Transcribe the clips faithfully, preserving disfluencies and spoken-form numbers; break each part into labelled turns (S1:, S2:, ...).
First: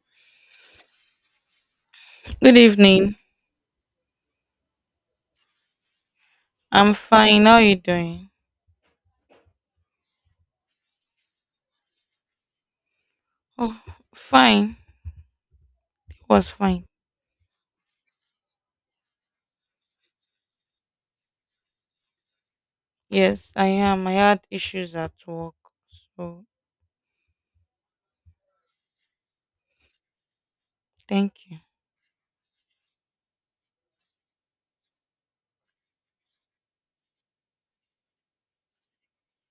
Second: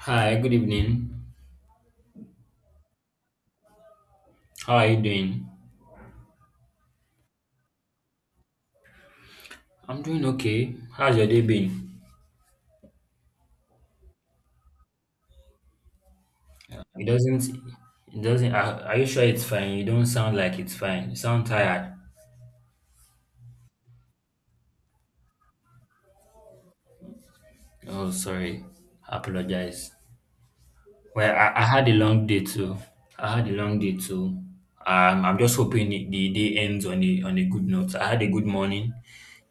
S1: Hi, good evening.
S2: Good evening.
S1: How are you doing?
S2: I'm fine. How are you doing?
S1: I'm doing okay. How's your day been?
S2: Oh, fine. It was fine.
S1: It doesn't, it doesn't, are, are you sure it's fine? You don't sound like it's fine. You sound tired.
S2: Yes, I am. I had issues at work. So,
S1: Oh, sorry. I apologize. Well,
S2: thank
S1: I,
S2: you.
S1: I had a long day too. I had a long day too. Um, I'm just hoping it- the day ends on a, on a good note. I had a good morning.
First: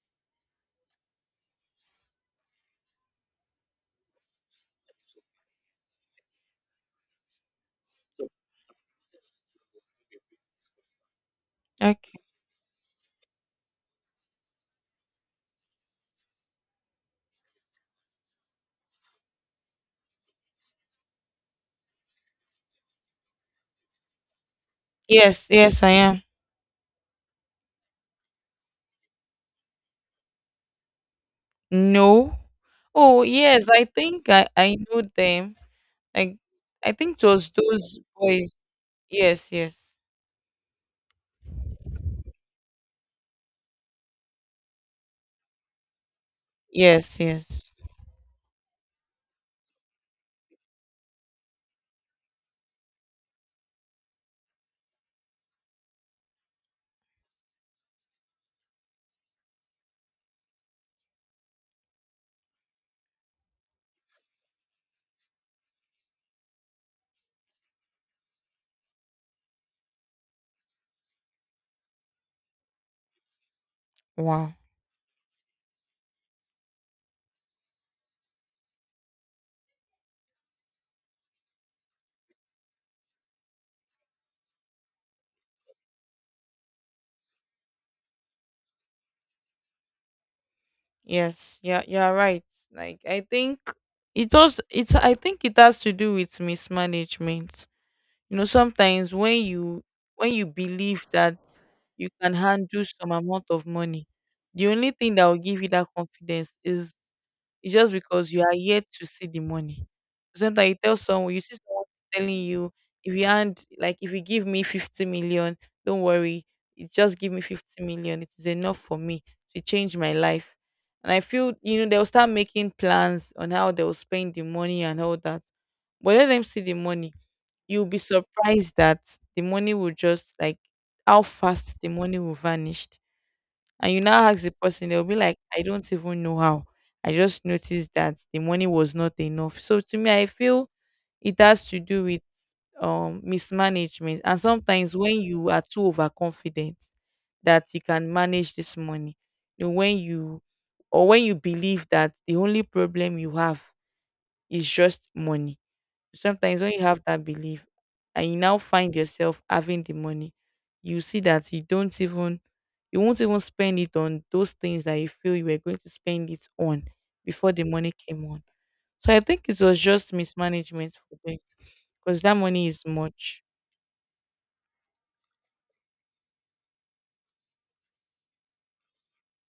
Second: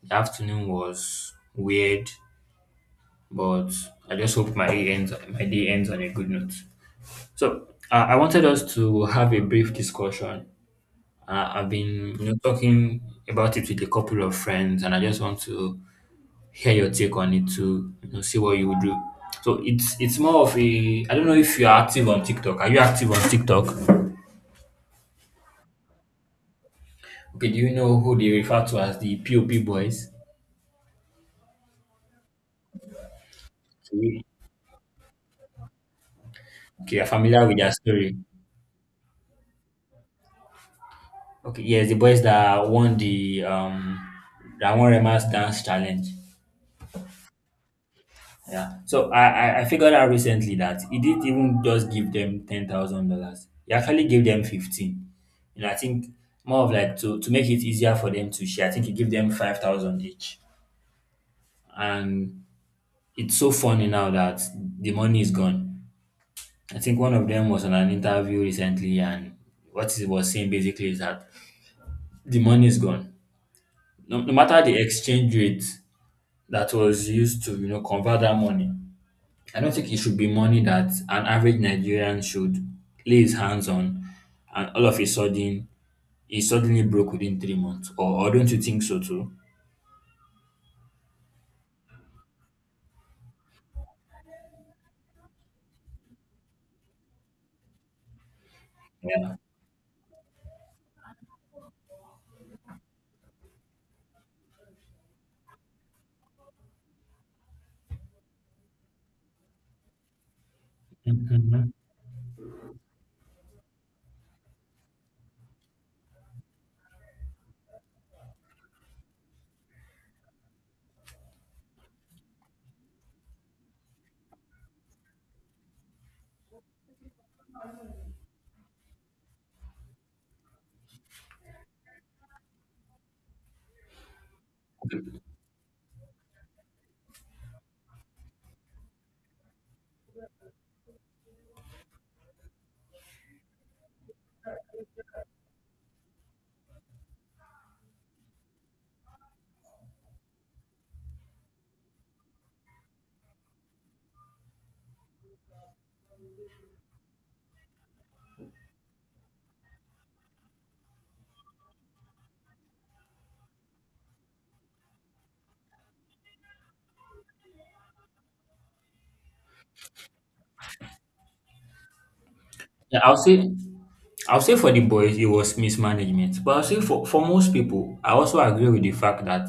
S1: The afternoon was weird, but I just hope my day ends, my day ends on a good note. So uh, I wanted us to have a brief discussion. Uh, I've been
S2: Okay.
S1: you know, talking about it with a couple of friends, and I just want to hear your take on it to you know, see what you would do. So it's it's more of a I don't know if you are active on TikTok. Are you active on TikTok?
S2: Yes, yes, I am.
S1: Okay, do you know who they refer to as the POP boys?
S2: No. Oh, yes, I
S1: Okay,
S2: think I, I know them. Like, I
S1: okay, you're
S2: think it
S1: familiar
S2: was
S1: with their
S2: those
S1: story.
S2: boys. Yes, yes.
S1: Okay, yes, the boys that won the um that won Rema's dance challenge.
S2: Yes, yes.
S1: Yeah. So I, I I figured out recently that he didn't even just give them ten thousand dollars. He actually gave them fifteen. You know, I think more of like to to make it easier for them to share. I think he gave them five thousand each, and it's so funny now that the money is gone. I think one of them was on an interview recently, and what he was saying basically is that the money is gone. No, no
S2: Wow.
S1: matter the exchange rate that was used to you know convert that money, I don't think it should be money that an average Nigerian should lay his hands on, and all of a sudden he's suddenly broke within three months. Or, or don't you think so too?
S2: Yes, yeah, you're right. Like, I think it does, it's, I think it has to do with mismanagement. You know, sometimes
S1: Yeah.
S2: when you when you believe that you can handle some amount of money, the only thing that will give you that confidence is it's just because you are yet to see the money. Sometimes you tell someone, you see
S1: Mhm.
S2: someone telling you, if you hand, like, if you give me fifty million, don't worry, it just give me fifty million. It is enough for me to change my life. And I feel, you know, they'll start making plans on how they'll spend the money and all that. But let them see the money. You'll be surprised that the money will just like how fast the money will vanished. And you now ask the person, they'll be like, I don't even know how. I just noticed that the money was not enough. So to me, I feel it has to do with um mismanagement. And sometimes when you are too overconfident that you can manage this money, you know, when you or when you believe that the only problem you have is just money. Sometimes when you have that belief and you now find yourself having the money, you see that you don't even you won't even spend it on those things that you feel you were going to spend it on before the money came on. So I think it was just mismanagement for them because that money is
S1: Yeah, I'll
S2: much.
S1: say I'll say for the boys it was mismanagement. But I'll say for, for most people, I also agree with the fact that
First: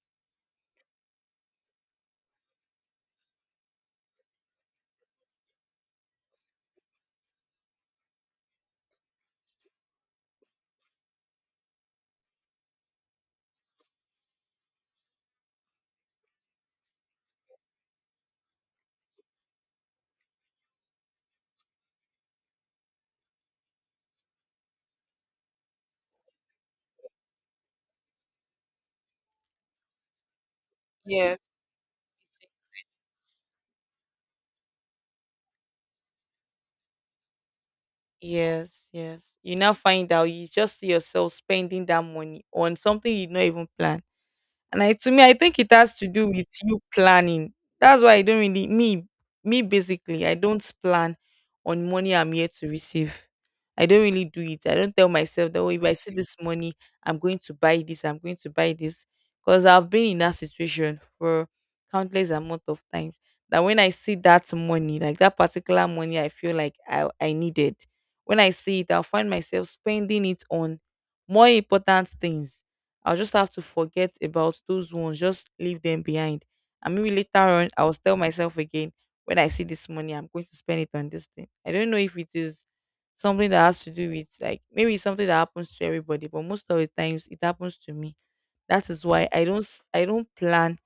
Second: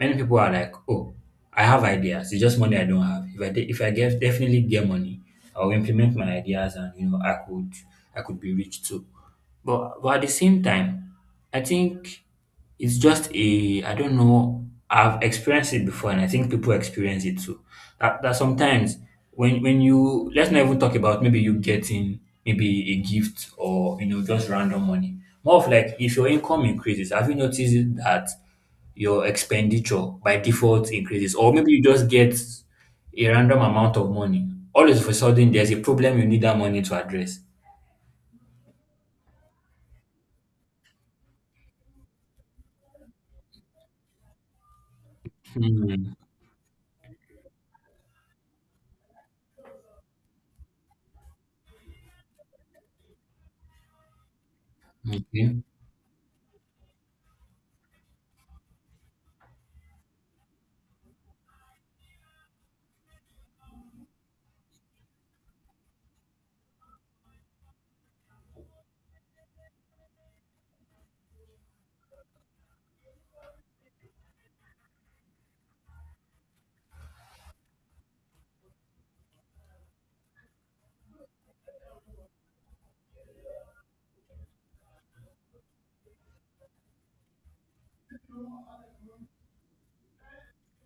S1: many people are like, oh, I have ideas, it's just money I don't have. If I de- if I get definitely get money, I'll implement my ideas, and you know I could I could be rich too. But but at the same time, I think it's just a I don't know. I've experienced it before, and I think people experience it too. That that sometimes when when you let's not even talk about maybe you getting maybe a gift or you know just random money. More of like if your income increases, have you noticed that your expenditure by default increases,
S2: Yes.
S1: or maybe you just get a random amount of money. All of a sudden, there's a problem you need that money to address.
S2: Yes, yes. You now find out you just see yourself spending that money on something you did not even plan. And I to me, I think it has to
S1: Hmm.
S2: do with you planning. That's why I don't really, me me basically, I don't plan on money I'm here to receive. I don't really do it. I don't tell myself
S1: Okay.
S2: that, oh, if I see this money, I'm going to buy this, I'm going to buy this. Because I've been in that situation for countless amount of times. That when I see that money, like that particular money I feel like I, I needed, when I see it, I'll find myself spending it on more important things. I'll just have to forget about those ones, just leave them behind. And maybe later on, I will tell myself again, when I see this money, I'm going to spend it on this thing. I don't know if it is something that has to do with, like, maybe it's something that happens to everybody, but most of the times it happens to me. That is why I don't s- I don't plan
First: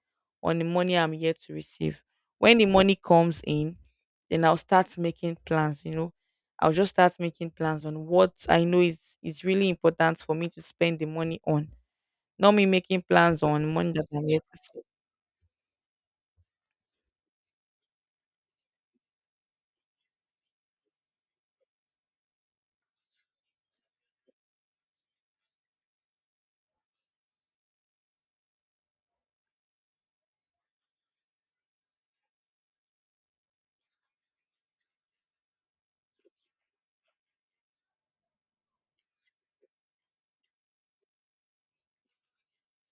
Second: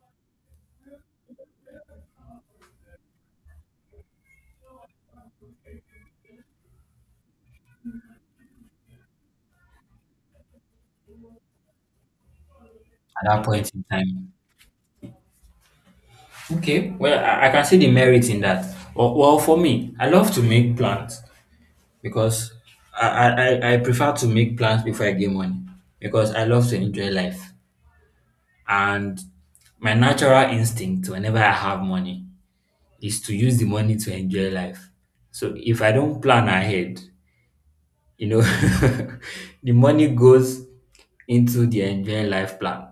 S2: on the money I'm yet to receive. When the money comes in, then I'll start making plans, you know. I'll just start making plans on what I know is is really important for me to spend the money on, not me making
S1: At
S2: plans
S1: that
S2: on
S1: point in
S2: money that I'm
S1: time.
S2: yet to see.
S1: Okay, well, I, I can see the merit in that. Well, well, for me, I love to make plans because I, I, I I prefer to make plans before I get money because I love to enjoy life. And my natural instinct whenever I have money is to use the money to enjoy life. So if I don't plan ahead, you know, the money goes into the enjoy life plan.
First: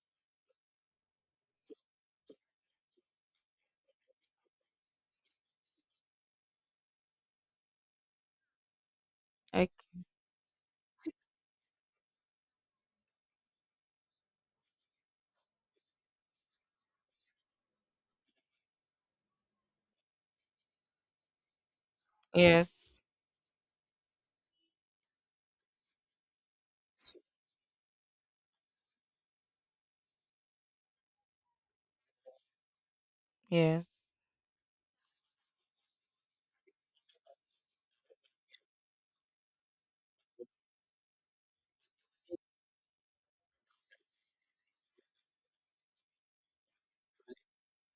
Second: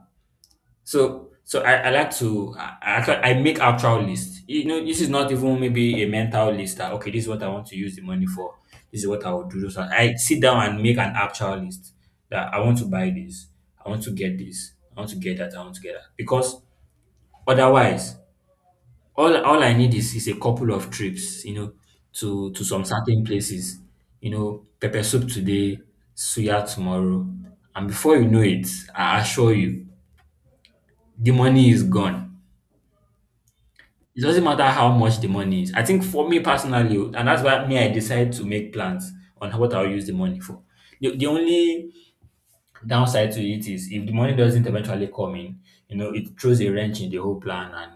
S1: So so I, I like to I, I actually- I make actual list. You know, this is not even maybe a mental list that okay, this is what I want to use the money for. This is what I will do.
S2: Like,
S1: So I sit down and make an actual list that I want to buy this, I want to get this, I want to get that, I want to get that. Because otherwise, all all I need is is a couple of trips, you know, to to some
S2: yes,
S1: certain places. You know, pepper soup today, suya tomorrow, and before you know it, I assure you, the money is gone.
S2: yes,
S1: It doesn't matter how much the money is. I think for me personally, and that's why me I decide to make plans on how- what I'll use the money for. The, the only downside to it is if the money doesn't eventually come in, you know, it throws a wrench in the whole plan, and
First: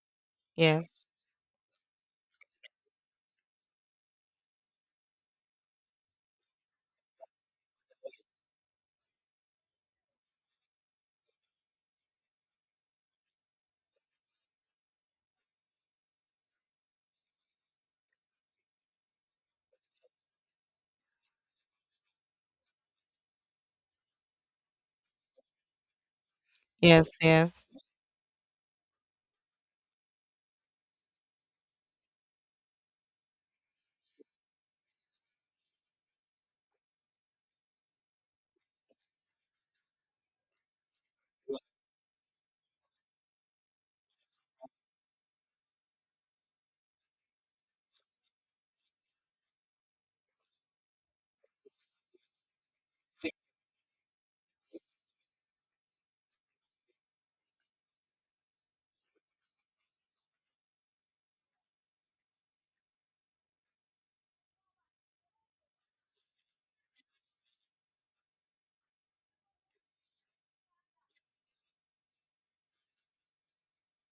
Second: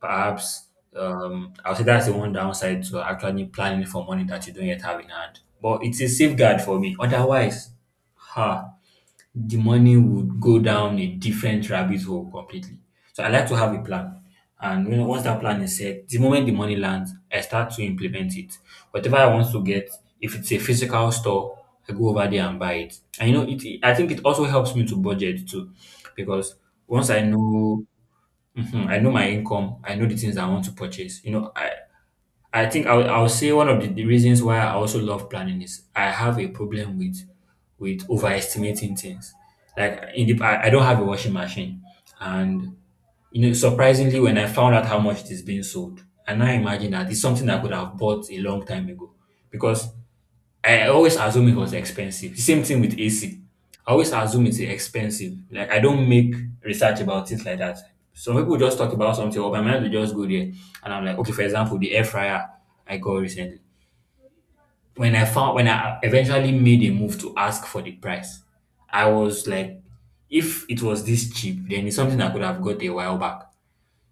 S1: perhaps
S2: yes,
S1: um, I'll say that's the one downside to actually planning for money that you don't yet have in hand. But it's a safeguard for me. Otherwise, ha the money would go down a different rabbit hole completely. So I like to have a plan. And you know, once that plan is set, the moment the money lands, I start to implement it. Whatever I want to get, if it's a physical store, I go over there and buy it. And you know, it I think it also helps me to budget too, because
S2: yes,
S1: once I
S2: yes.
S1: know Mhm. I know my income, I know the things I want to purchase. You know, I I think I would, I would say one of the, the reasons why I also love planning is I have a problem with with overestimating things. Like in the I, I don't have a washing machine, and you know surprisingly when I found out how much it is being sold, and I now imagine that it's something I could have bought a long time ago because I always assume it was expensive. The same thing with A C. I always assume it's expensive. Like I don't make research about things like that. Some people just talk about something, or my mind will just go there, and I'm like, okay. For example, the air fryer I got recently. When I found when I eventually made a move to ask for the price, I was like, if it was this cheap, then it's something I could have got a while back.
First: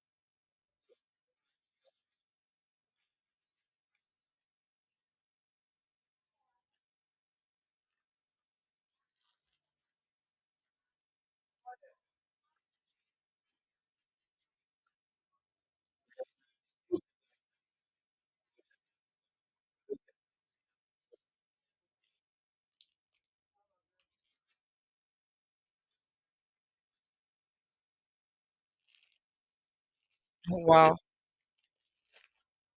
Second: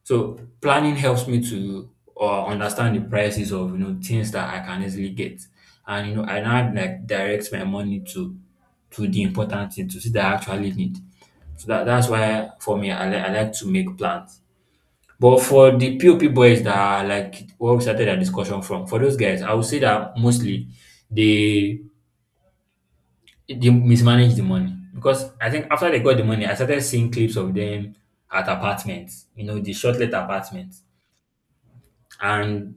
S1: So planning helps me to uh, understand the prices of you know things that I can easily get, and you know I now like direct my money to to the important thing to see that I actually need. So that that's why for me I, li- I like to make plans. But for the POP boys that are like where we started our discussion from, for those guys, I would say that mostly they they mismanage the money because I think after they got the money, I started seeing clips of them at apartments, you know, the shortlet apartments,
S2: Wow,
S1: and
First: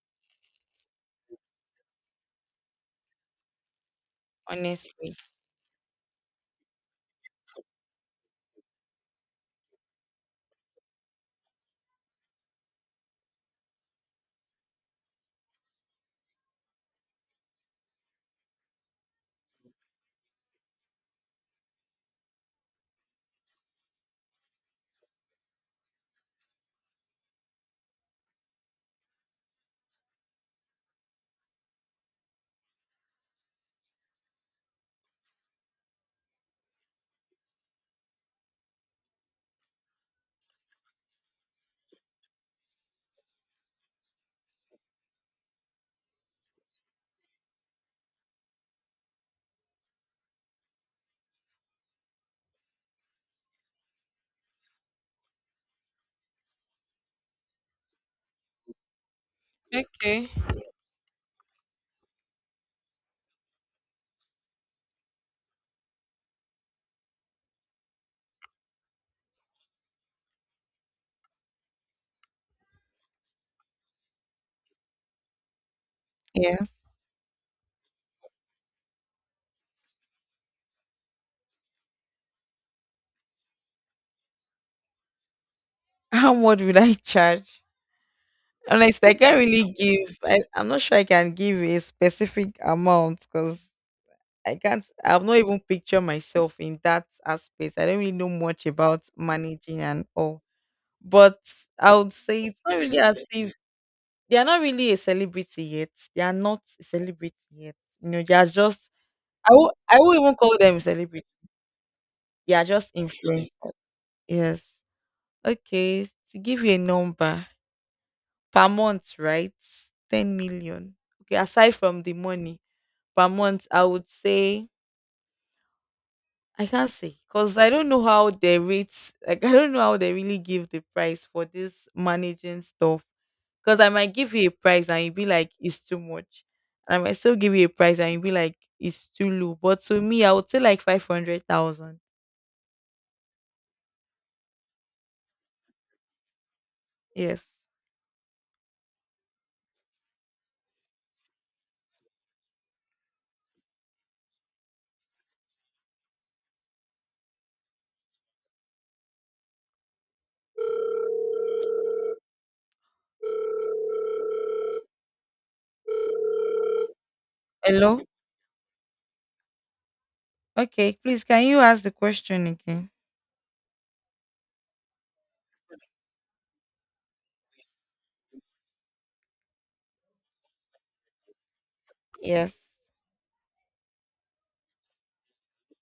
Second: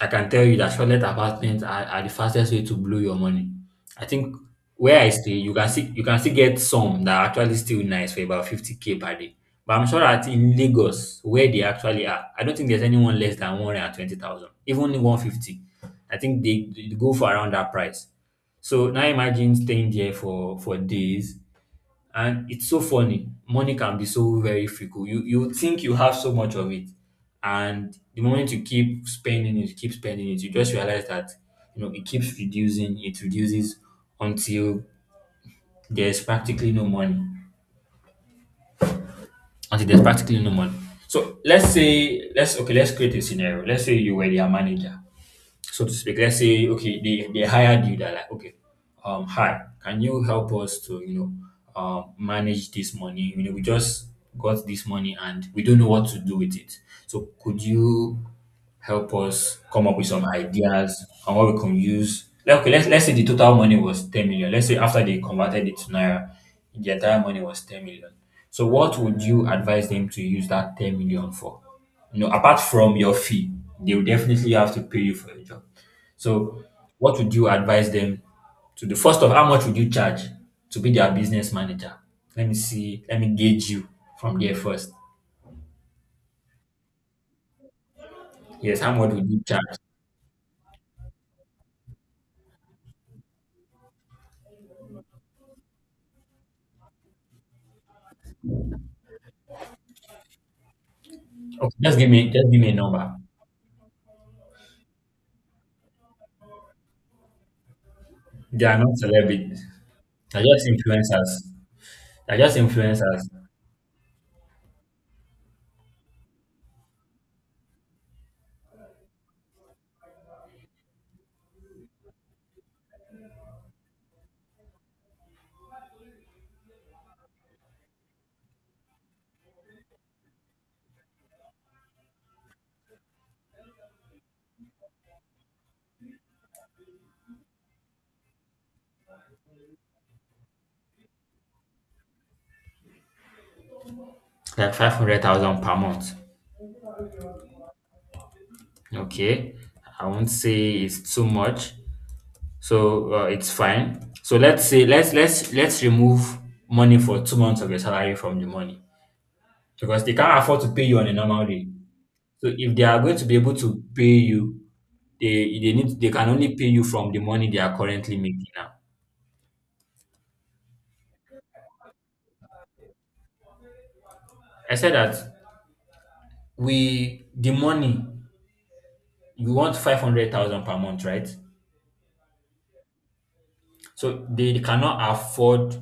S1: I can tell you that shortlet apartments are, are the fastest way to blow your money. I think where I
S2: honestly.
S1: stay, you can see you can still get some that are actually still nice for about fifty k per day. But I'm sure that in Lagos, where they actually are, I don't think there's anyone less than one hundred twenty thousand, even one hundred fifty. I think they, they go for around that price. So now imagine staying there for for days, and it's so funny. Money can be so very fickle. You you think you have so much of it, and the moment you keep spending it, keep spending it, you just realize that you know it keeps reducing. It reduces until there's practically no money. Until there's practically no money. So let's say let's okay. Let's create a scenario. Let's say you were their manager so to speak. Let's say, okay, they, they hired you, they're like, okay, um, hi, can you help us to, you know, um, manage this money? You know, we just got this money and we don't know what to do with it. So could you help us come up with some
S2: Okay.
S1: ideas on what we can use? Like, okay, let's, let's say the total money was ten million. Let's say after they converted it to Naira, the entire money was ten million. So what would you advise them to use that ten million for? You know, apart from your fee, they will definitely have to pay you for your job.
S2: Yeah.
S1: So, what would you advise them to do? First of, how much would you charge to be their business manager? Let me see. Let me gauge you from there first.
S2: How much would I charge?
S1: Yes, how
S2: Honestly,
S1: much
S2: I
S1: would
S2: can't
S1: you
S2: really
S1: charge?
S2: give. I, I'm not sure I can give a specific amount because I can't. I've not even pictured myself in that aspect. I don't really know much about managing and all. But
S1: Okay,
S2: I
S1: just give
S2: would
S1: me
S2: say
S1: just
S2: it's
S1: give me a
S2: not really
S1: number.
S2: as if. They are not really a celebrity yet. They are not a celebrity yet. You know, they are
S1: They are
S2: just.
S1: not
S2: I
S1: celebrities.
S2: won't I won't even
S1: They're
S2: call
S1: just
S2: them celebrity.
S1: influencers. They're
S2: They
S1: just
S2: are just
S1: influencers.
S2: influencers. Yes. Okay. To give you a number per month, right? Ten million. Okay, aside from the money per month, I would say I can't say because I don't know how they rate. Like, I don't know how they really give the price for this managing stuff. Because I might give you a price and you'll be like it's too much, and I might still give you a price and you'll be like it's too low. But to me, I would say like five hundred thousand.
S1: Like five hundred thousand per month.
S2: Yes.
S1: Okay, I won't say it's too much. So uh, it's fine. So let's say let's let's let's remove money for two months of your salary from the money because they can't afford to pay you on a normal day. So if they are going to be able to pay you, they they need they can only pay you from the money they are
S2: Hello?
S1: currently making now.
S2: Okay, please can you ask the question again?
S1: I said that we the money you want five hundred thousand per month, right?
S2: Yes.
S1: So they cannot afford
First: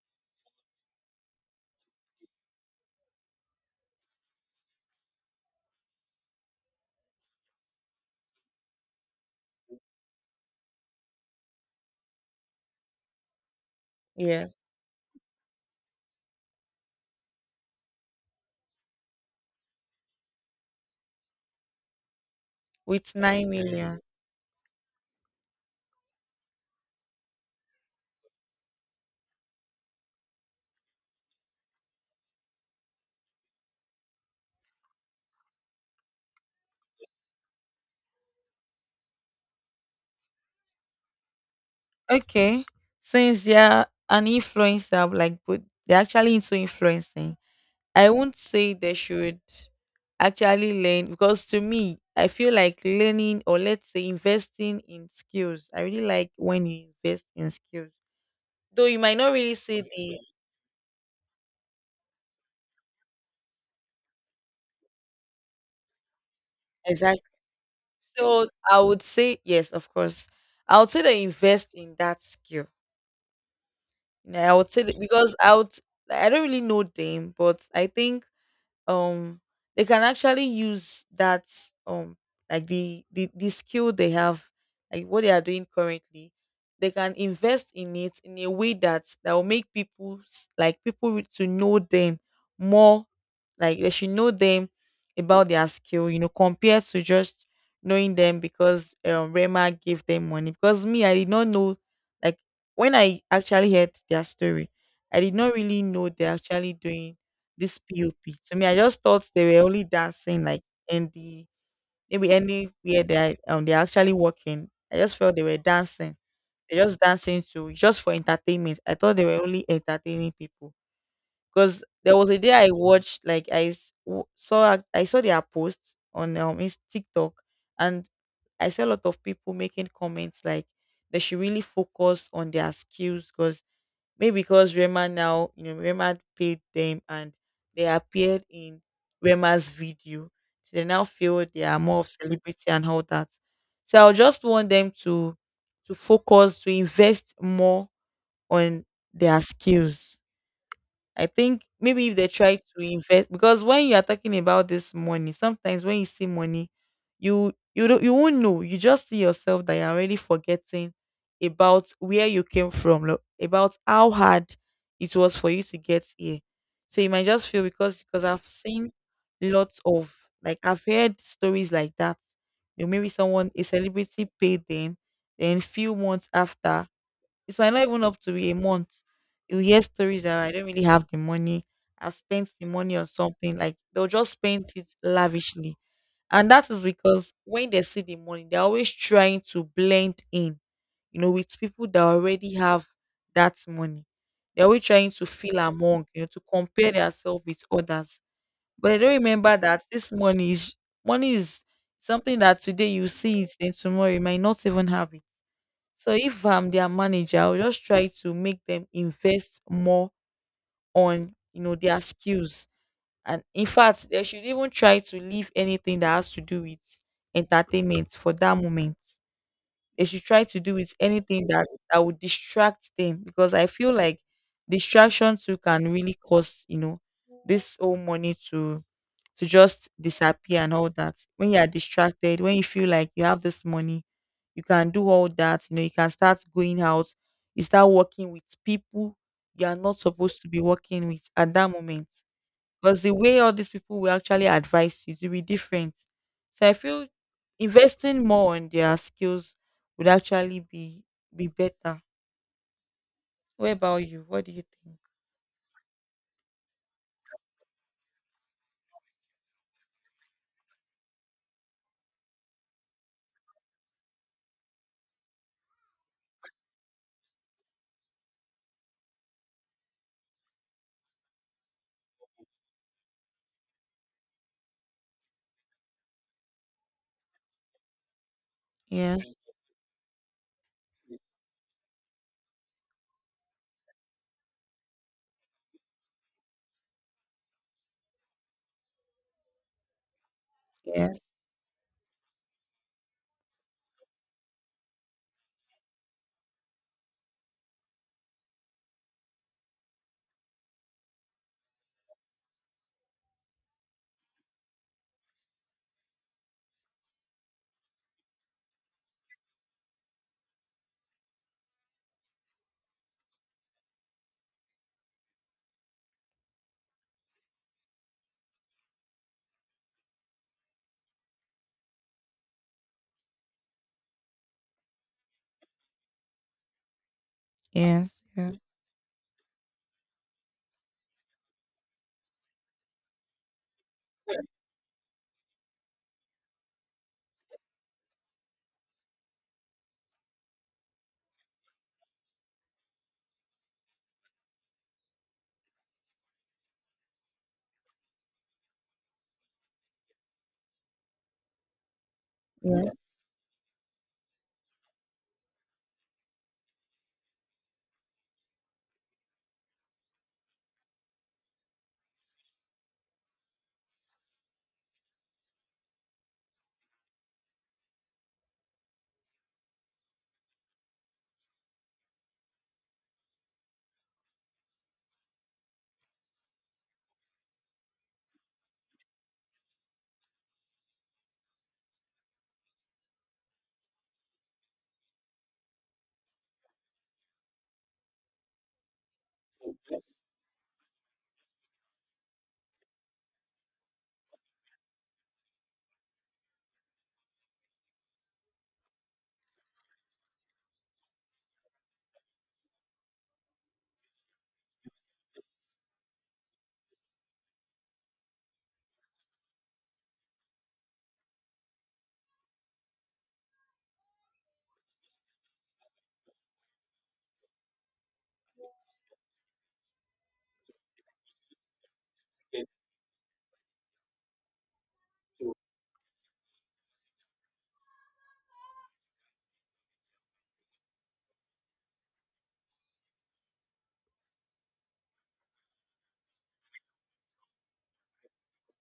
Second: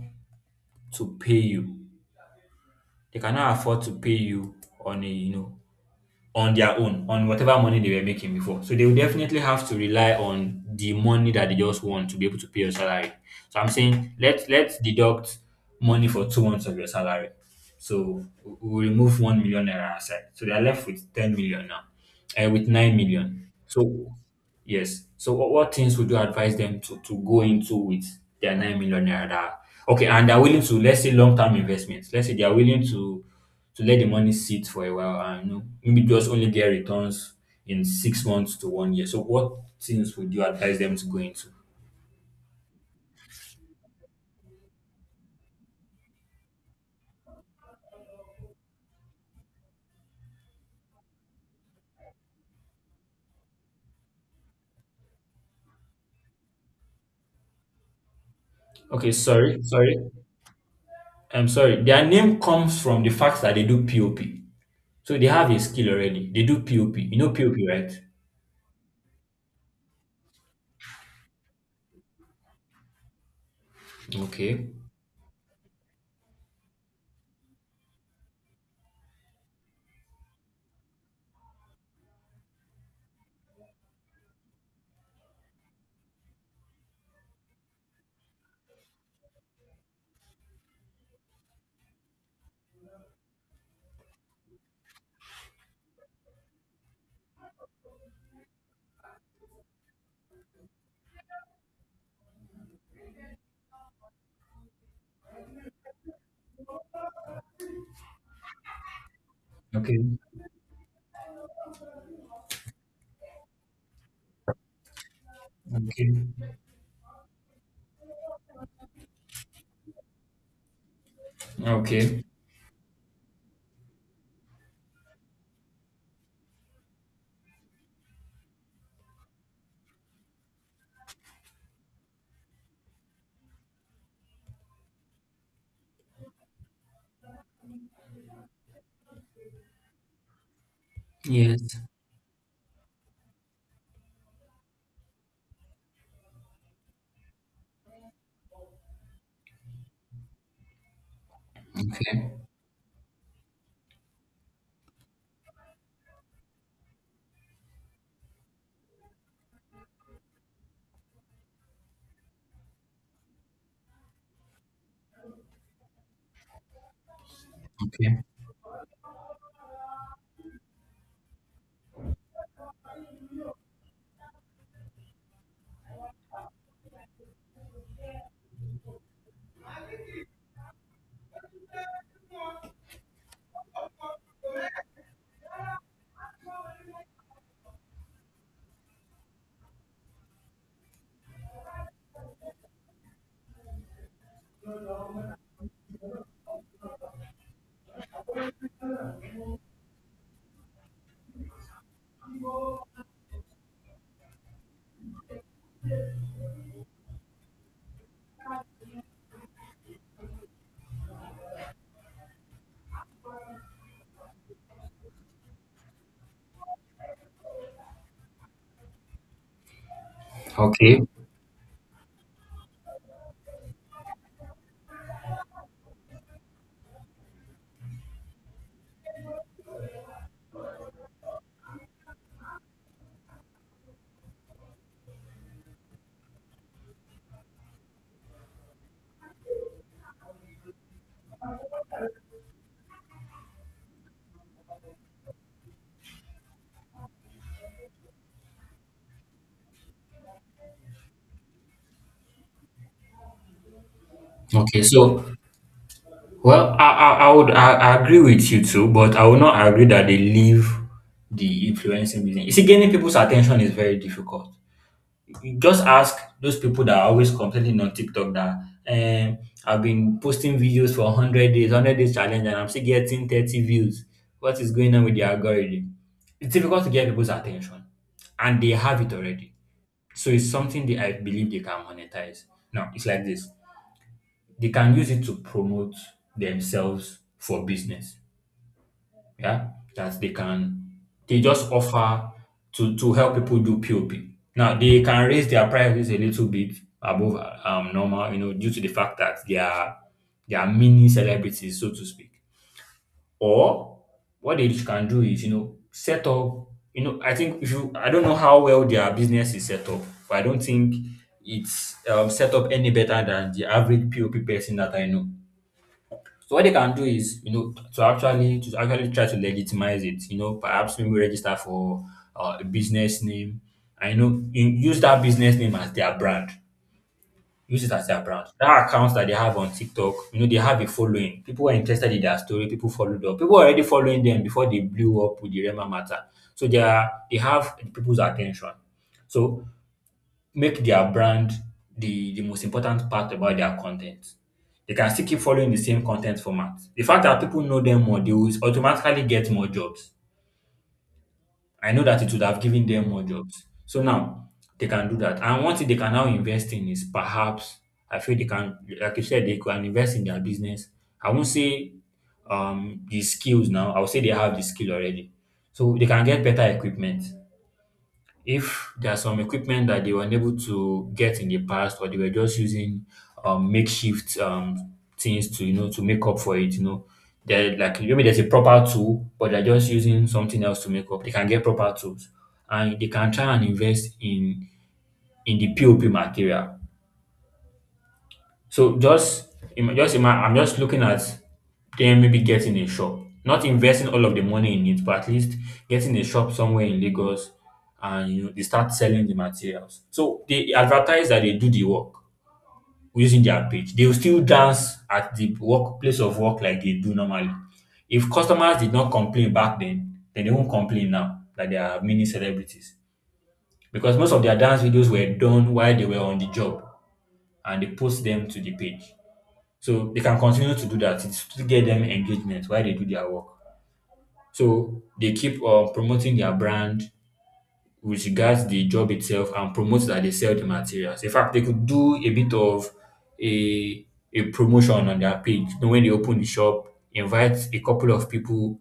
S1: to pay you. They cannot afford to pay you on a you know on their own on whatever money they were making before. So they will definitely have to rely on the money that they just want to be able to pay your salary. So I'm saying let
S2: Yes.
S1: let's deduct money for two months of your salary. So we we remove one million naira aside. So they're left with ten million now, uh, with nine
S2: With
S1: million.
S2: nine million.
S1: So yes. So what, what things would you advise them to, to go into with their nine million naira that okay, and they're willing to, let's say, long term investments. Let's say they are willing to to let the money sit for a while and you know, maybe just only get returns in six months to one year. So what things would you advise them to go into?
S2: Okay. Since they are an influencer, like, but they're actually into influencing. I won't say they should actually learn because to me, I feel like learning, or let's say investing in skills. I really like when you invest in skills, though you
S1: Okay,
S2: might not really
S1: sorry,
S2: see
S1: sorry.
S2: the
S1: I'm sorry. Their name comes from the fact that they do POP. So they have a skill already. They do POP. You
S2: exact.
S1: know POP, right?
S2: So I would say yes, of course. I would say they invest in that skill. You I
S1: Okay.
S2: would say that, because I would I don't really know them, but I think um they can actually use that um like the the, the skill they have, like what they are doing currently. They can invest in it in a way that that will make people s- like people re- to know them more, like they should know them about their skill, you know, compared to just knowing them because um Rema gave them money. Because me, I did not know. Like, when I actually heard their story, I did not really know they're actually doing this P O P. To me, I just thought they were only
S1: Okay.
S2: dancing, like in the, maybe anywhere they are, um they're actually working. I just felt they were dancing.
S1: Okay.
S2: They're just dancing to just for entertainment. I thought they were only entertaining people because there
S1: Okay.
S2: was a day I watched, like I s- w- saw a- I saw their posts on um Ins- TikTok, and I saw a lot of people making comments like they should really focus on their skills. Because Maybe because Rema now, you know, Rema paid them and they appeared in Rema's video. So they now feel they are
S1: Yes.
S2: more of celebrity and all that. So I just want them to to focus, to invest more on their skills. I think maybe if they
S1: Okay,
S2: try to invest, because when you are talking about this money, sometimes when you see money, you you don't you won't know. You just see yourself that you're already forgetting about where you came from, lo- about how hard it was for you to get here. So you might just feel, because
S1: okay,
S2: because I've seen lots of like I've heard stories like that. You know, maybe someone a celebrity paid them, then few months after, it might not even up to a month. You hear stories that I don't really have the money. I've spent the money on something. Like, they'll just spend it lavishly. And that is because when they see the money, they're always trying to blend in, you know, with people that already have that money. They're always trying to feel among, you know, to compare themselves with others. But they don't remember that this money is money is something that today you see it and tomorrow you might not even have it. So if I'm their manager, I'll just try to make them invest more on, you know, their skills. And in fact, they should even try to leave anything that has to do with entertainment for that moment. They should try to do with
S1: okay,
S2: anything that, that would distract them, because I feel like distraction too can really cause, you know, this whole money to to just disappear and all that. When you are distracted, when you feel like you have this money, you can do all that. You know, you can start going out, you start working with people you are not supposed to be working with at that moment. Because the way all these people will actually advise you to be different. So I feel investing more on their skills would actually be be better. What about you? What do you
S1: okay.
S2: think?
S1: So, well, I, I, I would I, I agree with you too, but I would not agree that they leave the influencing business. You see, gaining people's attention is very difficult. You just ask those people that are always complaining on TikTok that um, I've been posting videos for one hundred days, one hundred days challenge, and I'm still getting thirty views. What is going on with the algorithm? It's difficult to get people's attention, and they have it
S2: Yes,
S1: already. So it's something that I believe they can monetize. Now, it's like this. They can use it to promote themselves for business. Yeah, that they can
S2: yes,
S1: they just offer to to help people do POP. Now they can raise their prices a little bit above um normal, you know, due to the fact that they are they are mini celebrities, so to speak. Or what they can do is, you know, set up. You know, I think if you, I don't know how well their business is set up, but I don't think it's um, set up any better than the average POP person that I know. So what they can do is, you know, to actually to actually try to legitimize it, you know, perhaps maybe register for uh, a business name, and you know, you use that business name as their brand. Use it as
S2: yes,
S1: their brand.
S2: yes,
S1: That accounts that they have on TikTok, you know, they have a following. People were interested in their story. People followed up. People were already following them before they blew up with the Rema matter. So they are they have people's attention. So make their brand the, the most important part about their content. They can still keep following the same content format. The fact that people know them more, they will automatically get more jobs. I know that it would have given
S2: yes.
S1: them more jobs. So now they can do that. And one thing they can now invest in is perhaps I feel they can, like you said, they can invest in their business. I won't say um the skills now. I will say they have the skill already. So they can get better equipment if there's some equipment that they were unable to get in the past or they were just using um, makeshift um, things to you know to make up for it you know they're like maybe there's a proper tool but they're just using something else to make up they can get proper tools and they can try and invest in in the pop material so just im- just ima- I'm just looking at them maybe getting a shop, not investing all of the money in it, but at least getting a shop somewhere in Lagos, and you know they start selling the materials. So they advertise that they do the work using their page. They will still dance at the workplace of work like they do normally. If customers did not complain back then, then they won't complain now that they are mini celebrities because most of their dance videos were done while they were on the job and they post them to the page. So they can continue to do that. It's to get them engagement while they do their work. So they keep on promoting their brand with regards the job itself and promote that they sell the materials. In fact, they could do a bit of a a promotion on their page. You know, when they open the shop, invite a couple of people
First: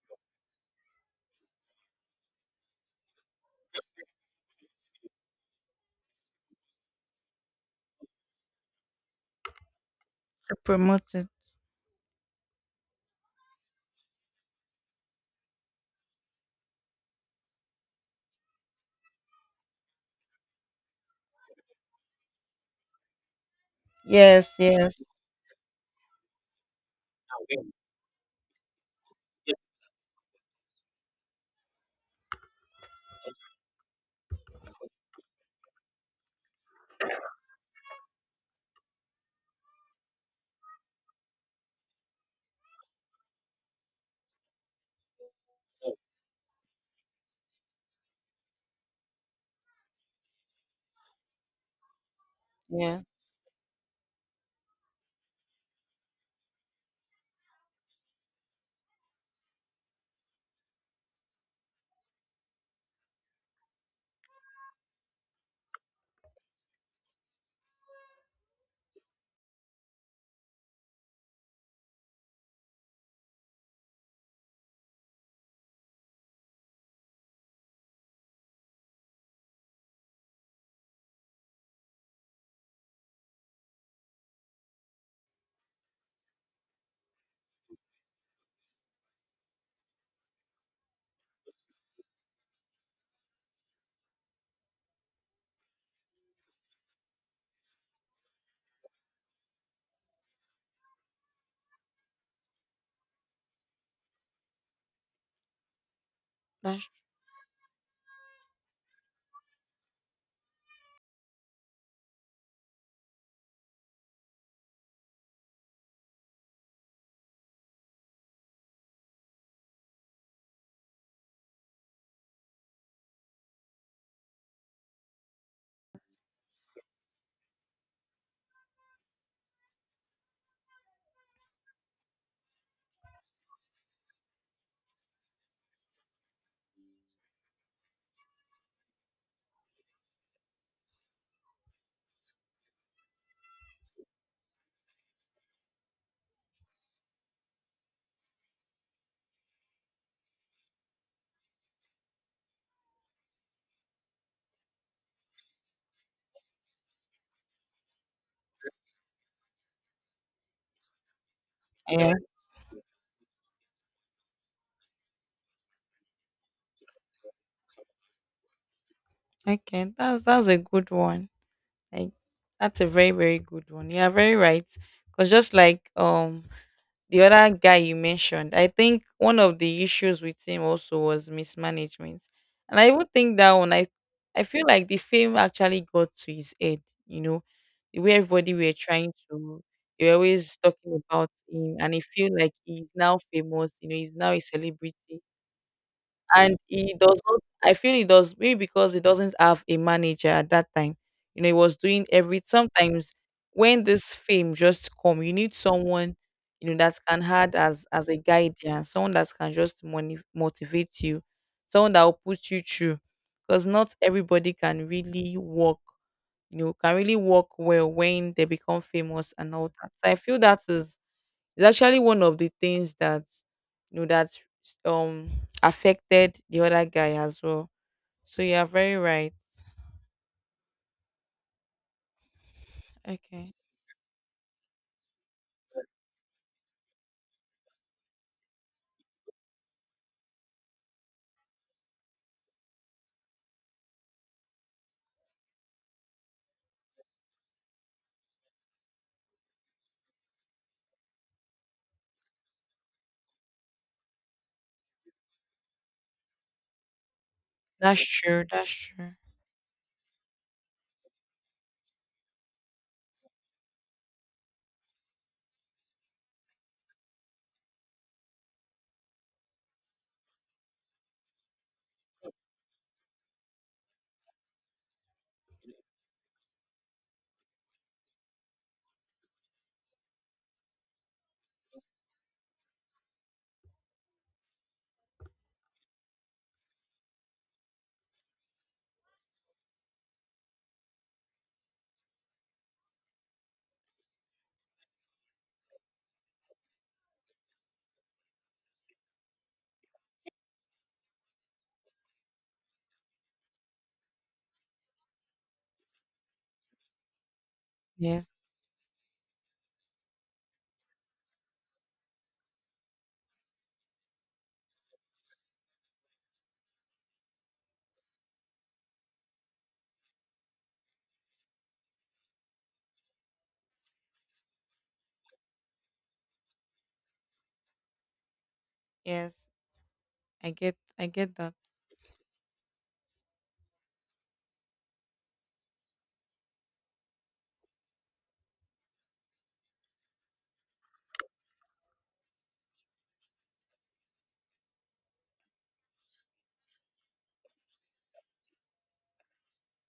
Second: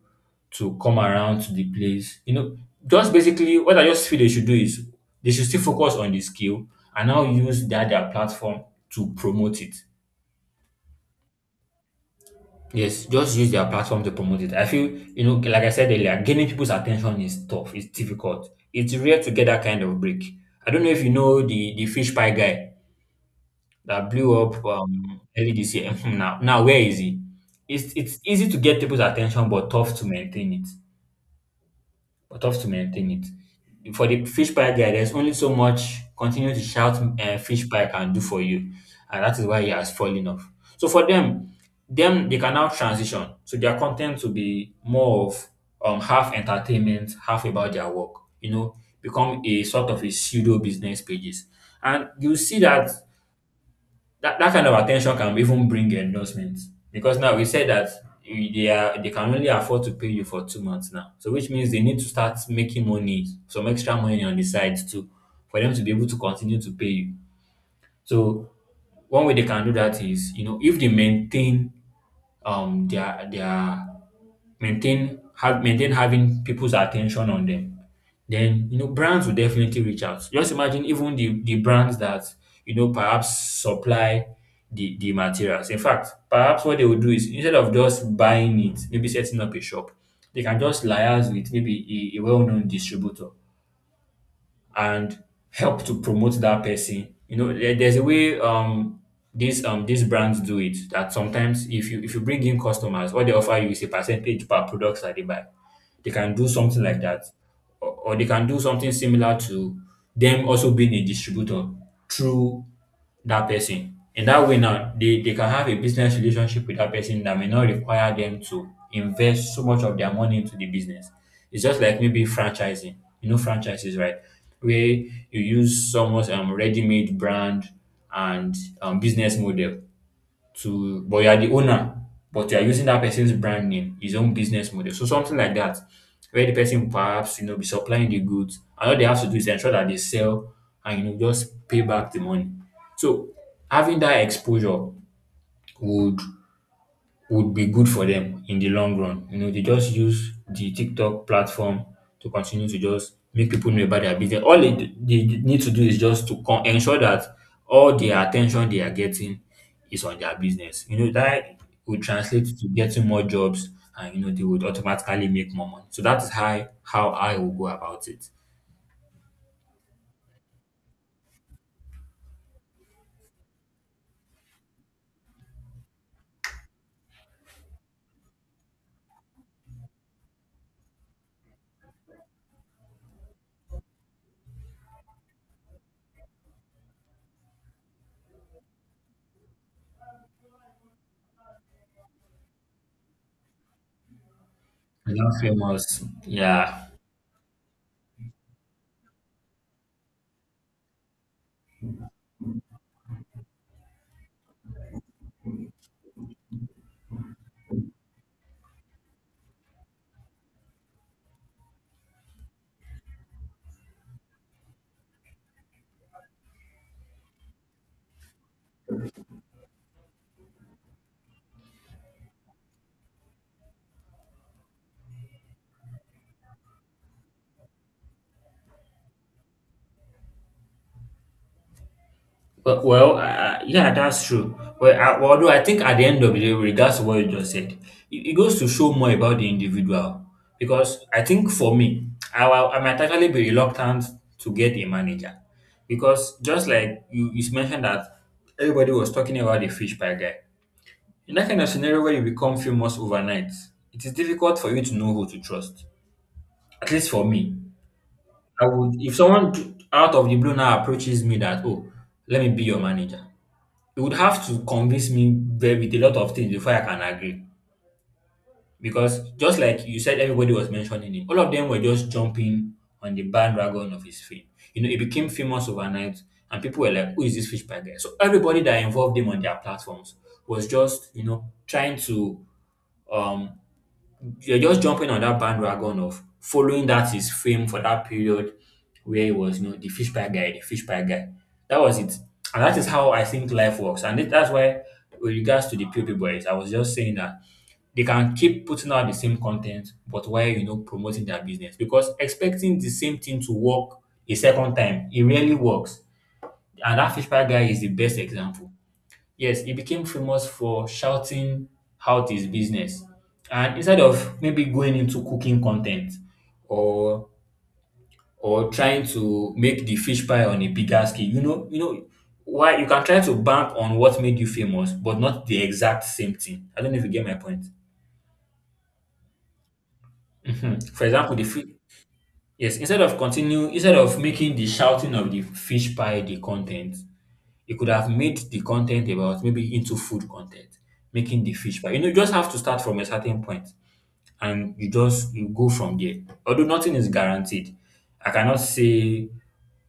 S1: to come around to the place. You know, just basically what I just feel they should do is they should still focus on the skill and now use that their platform to promote it.
S2: To promote it.
S1: Yes, just use their platform to promote it. I feel, you know, like I said earlier, gaining people's attention is tough. It's difficult. It's rare to get that kind of break. I don't know if you know the the fish pie guy that blew
S2: Yes,
S1: up
S2: yes,
S1: um, early this year. Now, now where is he? It's it's easy to get people's attention, but tough to maintain it but tough to maintain it. For the fish pie guy, there's only so much continue to shout uh, fish pie can do for you, and that is why he has fallen off. So for them, them they can now transition. So their content will be more of um half entertainment, half about their work. You know, become a sort of a pseudo business pages, and you see that
S2: yes.
S1: that, that kind of attention can even bring endorsement because now we said that you- they are they can only afford to pay you for two months now so which means they need to start making money some extra money on the side too for them to be able to continue to pay you so one way they can do that is you know if they maintain um their their maintain have maintain having people's attention on them, then you know brands will definitely reach out. Just imagine even the, the brands that you know perhaps supply the, the materials. In fact, perhaps what they will do is instead of just buying it, maybe setting up a shop, they can just liaise with maybe a, a well known distributor and help to promote that person. You know, there- there's a way um these um these brands do it that sometimes if you if you bring in customers, what they offer you is a percentage per products that they buy. They can do something
S2: That's.
S1: like that or or they can do something similar to them also being a distributor through that person. In that way now, they, they can have a business relationship with that person that may not require them to invest so much of their money into the business. It's just like maybe franchising. You know franchises, right? Where you use someone's um, ready-made brand and um, business model to but you are the owner but you are using that person's brand name his own business model so something like that where the person perhaps you know be supplying the goods and all they have to do is ensure that they sell and you know just pay back the money so having that exposure would would be good for them in the long run. You know, they just use the TikTok platform to continue to just make people know about their business. All they, they need to do is just to con- ensure that all the attention they are getting is on their business. You know, that would
S2: Yeah.
S1: translate to getting more jobs and, you know, they would automatically make more money. So that is how, how I will go about it.
S2: Okay. That's that's a good one. Like, that's a very, very good one. You are very right. Cause, just like um the other guy you mentioned, I think one of the issues with him also was mismanagement. And I even think that one, I I feel like the fame actually got to his head. You know, the way everybody were trying to, they were always talking about him, and he feel like he's now famous. You know, he's now a
S1: And
S2: celebrity.
S1: that famous,
S2: And
S1: yeah.
S2: he does not I feel he does maybe because he doesn't have a manager at that time. You know, he was doing every, sometimes when this fame just come, you need someone, you know, that can act as as a guardian, someone that can just money, motivate you, someone that will put you through. Because not everybody can really work, you know, can really work well when they become famous and all that. So I feel that is it's actually one of the things that, you know, that um affected the other guy as well. So you are very right.
S1: Well, well,
S2: Okay.
S1: uh, yeah, that's true. Well, I, although I think at the end of the day, with regards to what you just said, it, it goes to show more about the individual. Because I think for me, I, wa- I might actually be reluctant to get a manager. Because just like you, you mentioned that everybody was talking about the fish pie guy. In that kind of scenario where you become famous overnight, it is difficult for you to know who to trust. At least for me,
S2: That's true.
S1: I
S2: That's
S1: would if
S2: true.
S1: someone t- out of the blue now approaches me that, oh, let me be your manager you would have to convince me very with a lot of things before I can agree. Because just like you said, everybody was mentioning him. All of them were just jumping on the bandwagon of his fame. You know, he became famous overnight, and people were like, "Who is this fish pie guy?" So everybody that involved him on their platforms was just, you know, trying to um you're just jumping on that bandwagon of following that his fame for that period where he was, you know, the fish pie guy, the fish pie guy. That was it. And that is how I think life works. And it- that's why, with regards to the POP boys, I was just saying that they can keep putting out the same content, but while, you know, promoting their business. Because expecting the same thing to work a second time, it rarely works. And that fish pie guy is the best
S2: Yes.
S1: example. Yes, he became famous for shouting out his business. And instead of maybe going into cooking content or or trying to make the fish pie on a bigger scale, you know, you know why you can try to bank on what made you famous, but not the exact same thing. I don't know if you get my point.
S2: Yes. I get
S1: Hmm. For
S2: I get
S1: example, the
S2: that.
S1: fish. Yes, instead of continue, instead of making the shouting of the fish pie the content, you could have made the content about maybe into food content, making the fish. But you know, you just have to start from a certain point and you just you go from there. Although nothing is guaranteed. I cannot say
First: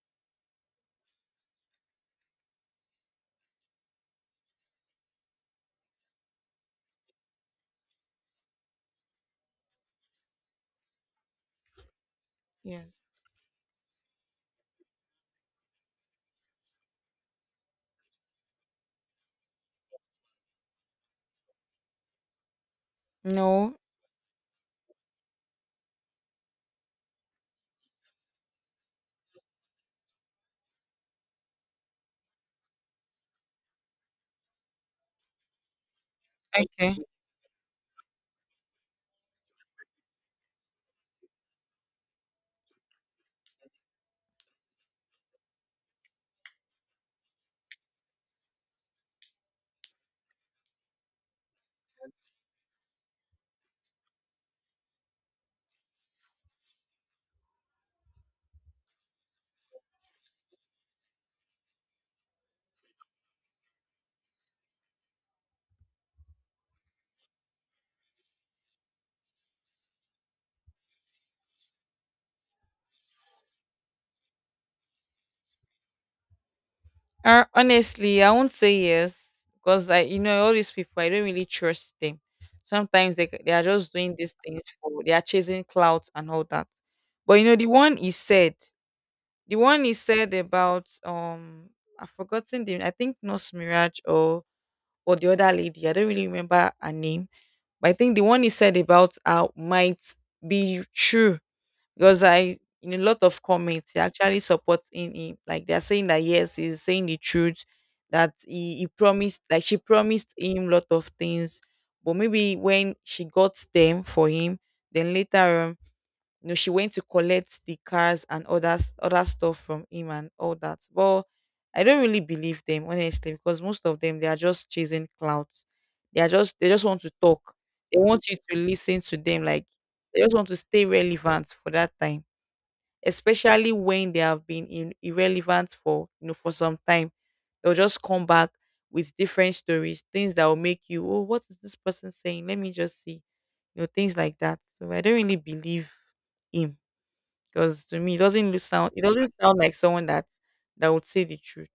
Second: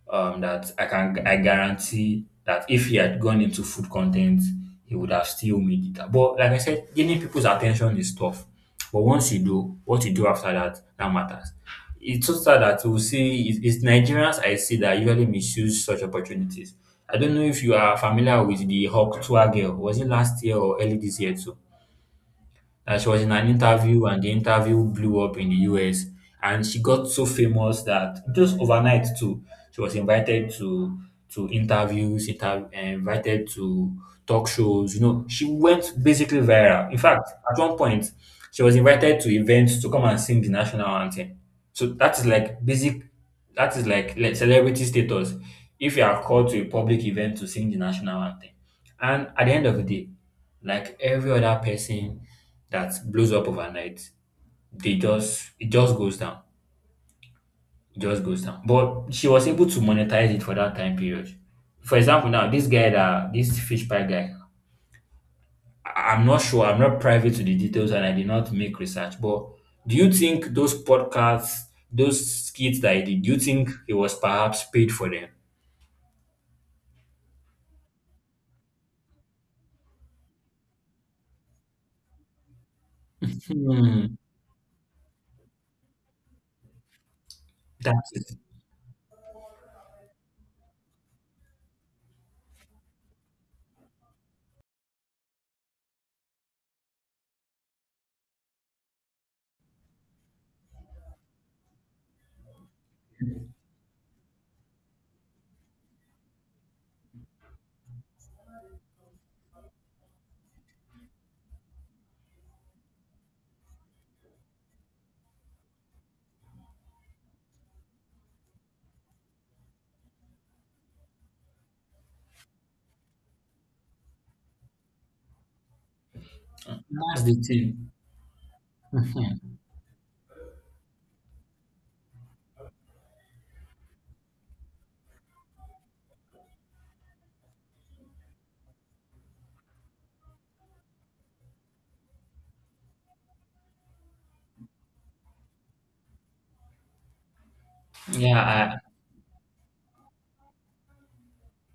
S1: um, that I can I guarantee that if he had gone into food content, he would have still made it. But like I said, gaining people's attention is tough. But once you do, what you do after that, that matters. It's just that that you will
S2: Yes.
S1: see, it- it's Nigerians I see that usually misuse such opportunities. I don't know if you are familiar with the Hawk Tour girl. Was it last year or early this year too? That she was in an
S2: No.
S1: interview and the interview blew up in the U S and she got so famous that just overnight too she was invited to to interviews inter- eh, invited to talk shows, you know, she went basically viral.
S2: Okay.
S1: In fact, at one point she was invited to events to come and sing the national anthem. So that is like basic, that is like, like celebrity status. If you are called to a public event to sing the national anthem, and at the end of the day, like every other person that blows up overnight, they just it just goes down. It just goes down. But she was able to monetize it for that time period. For example, now this guy, that this fish pie guy, I- I'm not sure, I'm not privy to the details and I did not make research. But do you think those podcasts, those skits that he did, do you think he was perhaps paid for them?
S2: Uh, honestly, I won't say yes because I, you know, all these people, I don't really trust them. Sometimes they c- they are just
S1: Hmm.
S2: doing these things for they are chasing clout and all that. But you know, the one
S1: That
S2: he
S1: is,
S2: said. The one he said about, um I've forgotten, the I think Nurse Mirage, or or the other lady. I don't really remember her name. But I think the one he said about her might be true. Because I in a lot of comments, they actually supporting him. Like, they're saying that yes, he's saying the truth, that he, he promised like she promised him lot of things. But maybe when she got them for him, then later you know, she went to collect the cars and others, other stuff from him and all that. But I don't really believe them honestly, because most of them they are just chasing clouds. They are just they just want to
S1: that's the
S2: talk.
S1: thing.
S2: They want you to listen to them, like they just want to stay relevant for that time. Especially when they have been in, irrelevant for you know for some time. They'll just come back with different stories, things that will make you, oh, what is this person saying? Let me just see. You know, things like that. So I don't really believe him, because to me, it doesn't look
S1: Yeah.
S2: sound. It doesn't sound like someone that that would say the truth.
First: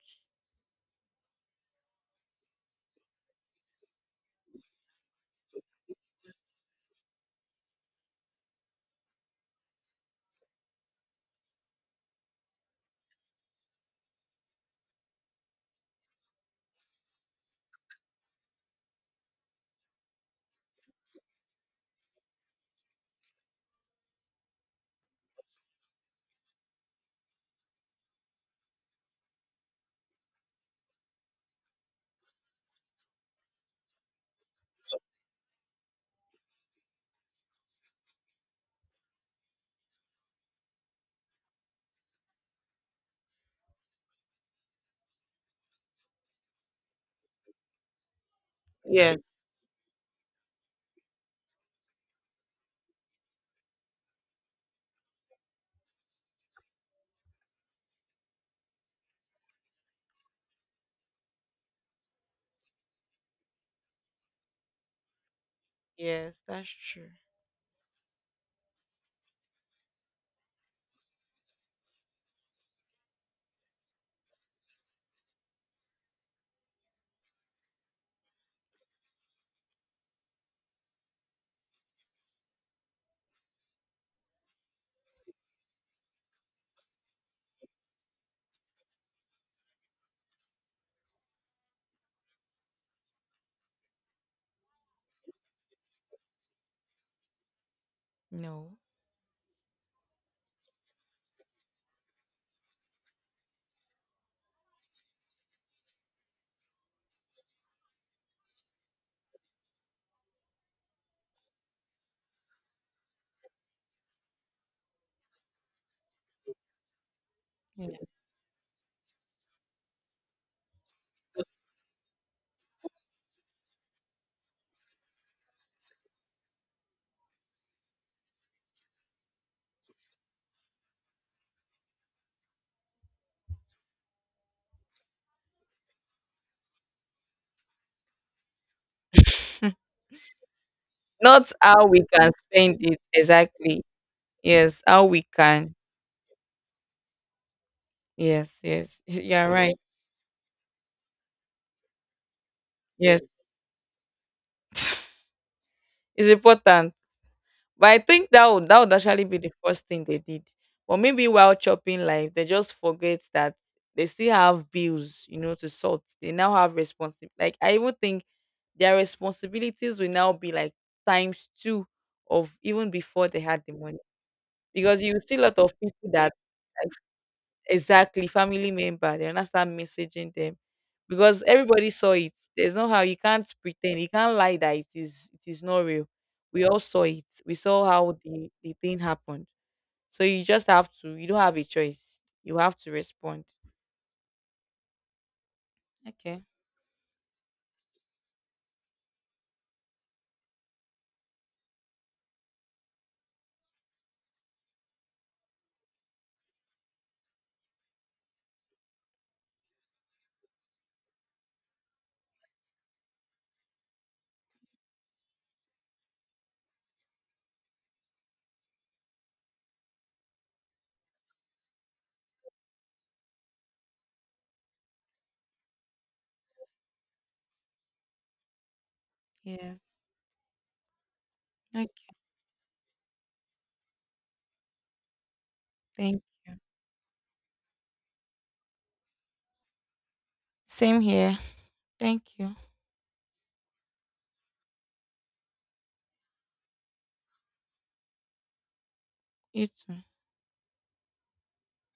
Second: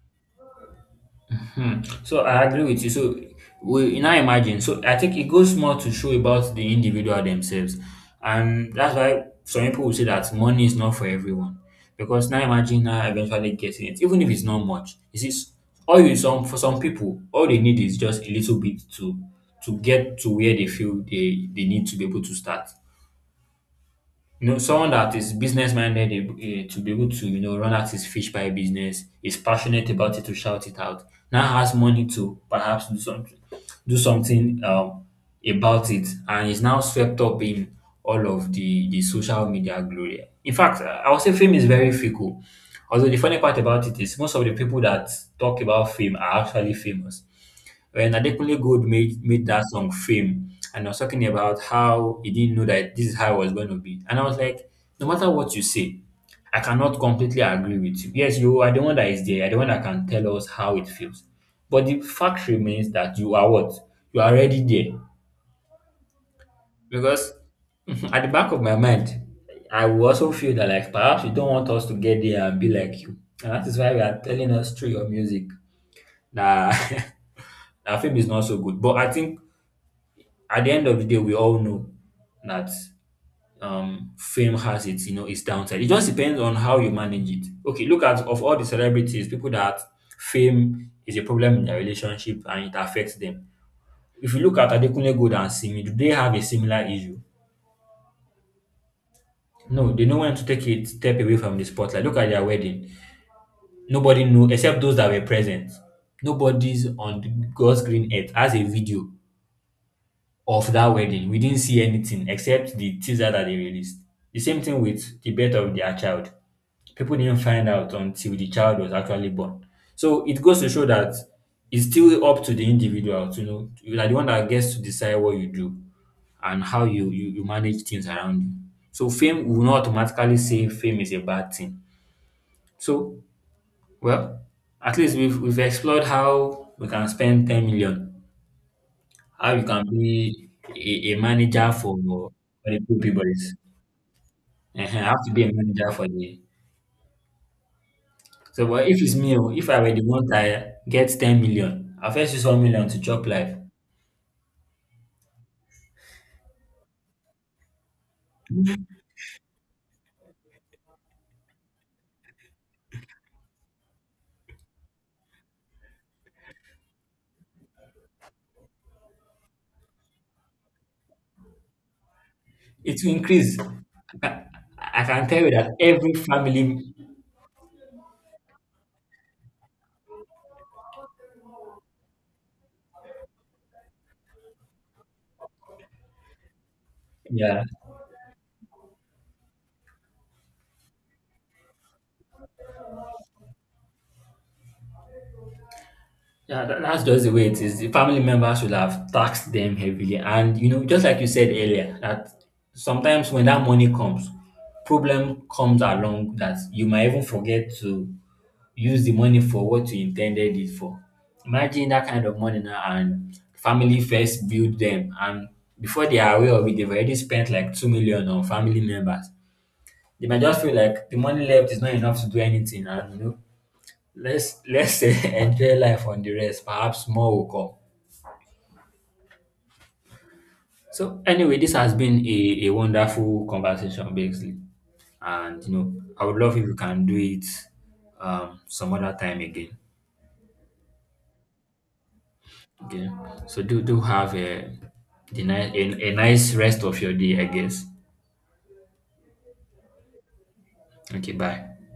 S1: Hmm. So I agree with you. So we now imagine. So I think it goes more to show about the individual themselves, and that's why some people will say that money is not for everyone. Because now imagine now eventually getting it, even if it's not much. You see, s- all you some for some people, all they need is just a little bit to to get to where they feel they they need to be able to start. You know, someone that is business minded, eh, to be able to, you know, run out his fish pie business, is passionate about it to shout it out, now has money to perhaps do something, do something, um, about it, and is now swept up in all of the, the social media glory. In fact, I I would say fame is very fickle. Although the funny part about it is most of the people that talk about fame are actually famous. When Adekunle Gold
S2: Yes,
S1: made made that song fame, and I was talking about how he didn't know that this is how it was going to be, and I was like, no matter what you say, I cannot completely agree with you. Yes, you are the one that is there, you are the one that can tell us how it feels. But the fact remains that you are what? You are already there.
S2: yes, that's true.
S1: Because at the back of my mind, I will also feel that, like, perhaps you don't want us to get there and be like you. And that is why we are telling us through your music that our film is not so good. But I think at the end of the day, we all know that, um, fame has, its you know, its downside. It just depends on how you manage it. Okay, look at, of all the celebrities, people that fame is a problem in their relationship and it affects them. If you look at Adekunle Gold and Simi, do they have a similar issue?
S2: No,
S1: No, they know when to take it step away from the spotlight. Look at their wedding. Nobody knew except those that were present. Nobody's on the God's green earth has a video of that wedding. We didn't see anything except the teaser that they released. The same thing with the birth of their child. People didn't find out
S2: yeah.
S1: until the child was actually born. So it goes to show that it's still up to the individual to know. You are the one that gets to decide what you do and how you, you, you manage things around you. So fame will not automatically say fame is a bad thing. So, well, at least we've, we've explored how we can spend ten million, how you can be a, a
S2: Not
S1: manager
S2: how
S1: for
S2: we can
S1: for
S2: spend
S1: the
S2: it
S1: poor boys.
S2: exactly. Yes,
S1: Ehen, I
S2: how
S1: have
S2: we
S1: to be a
S2: can.
S1: manager for the.
S2: Yes,
S1: So, but if
S2: yes.
S1: it's me, oh,
S2: You're
S1: if
S2: right.
S1: I were the one that gets ten million, I first use one million to
S2: Yes,
S1: chop life.
S2: it's important. But I think that would that would actually be the first thing they did. But maybe while chopping life, they just forget that they still have bills, you know, to sort. They now have responsibility. Like, I even think their responsibilities will now be like times two of even
S1: It will
S2: before they
S1: increase.
S2: had
S1: I
S2: the money.
S1: can,
S2: Because
S1: I
S2: you
S1: can
S2: see a
S1: tell you
S2: lot
S1: that
S2: of people
S1: every
S2: that.
S1: family,
S2: Exactly, family member. They'll not start messaging them because everybody saw it. There's no how you can't pretend. You can't lie that it is it is not real. We all saw it. We
S1: yeah,
S2: saw how the, the thing happened. So you just have to. You don't have a choice. You have to respond. Okay.
S1: yeah, that, that's just the way it is. The family members should have taxed them heavily. And, you know, just like you said earlier, that sometimes when that money comes, problem comes along that you might even forget to use the money for what you intended it for. Imagine that kind of money now and family first build them, and before they are aware of it, they've already spent like two million on family members. They might just feel like the money left is not enough to do anything and, you know, let's let's enjoy life on the rest. Perhaps more will come.
S2: Yes.
S1: So anyway, this has
S2: Okay.
S1: been a, a wonderful conversation, basically. And you know,
S2: Thank
S1: I would
S2: you.
S1: love if you can do it um some other time again.
S2: Same here. Thank you.
S1: Okay. So do do have a the nice a, a nice rest of your day, I guess.
S2: You too.
S1: Okay, bye.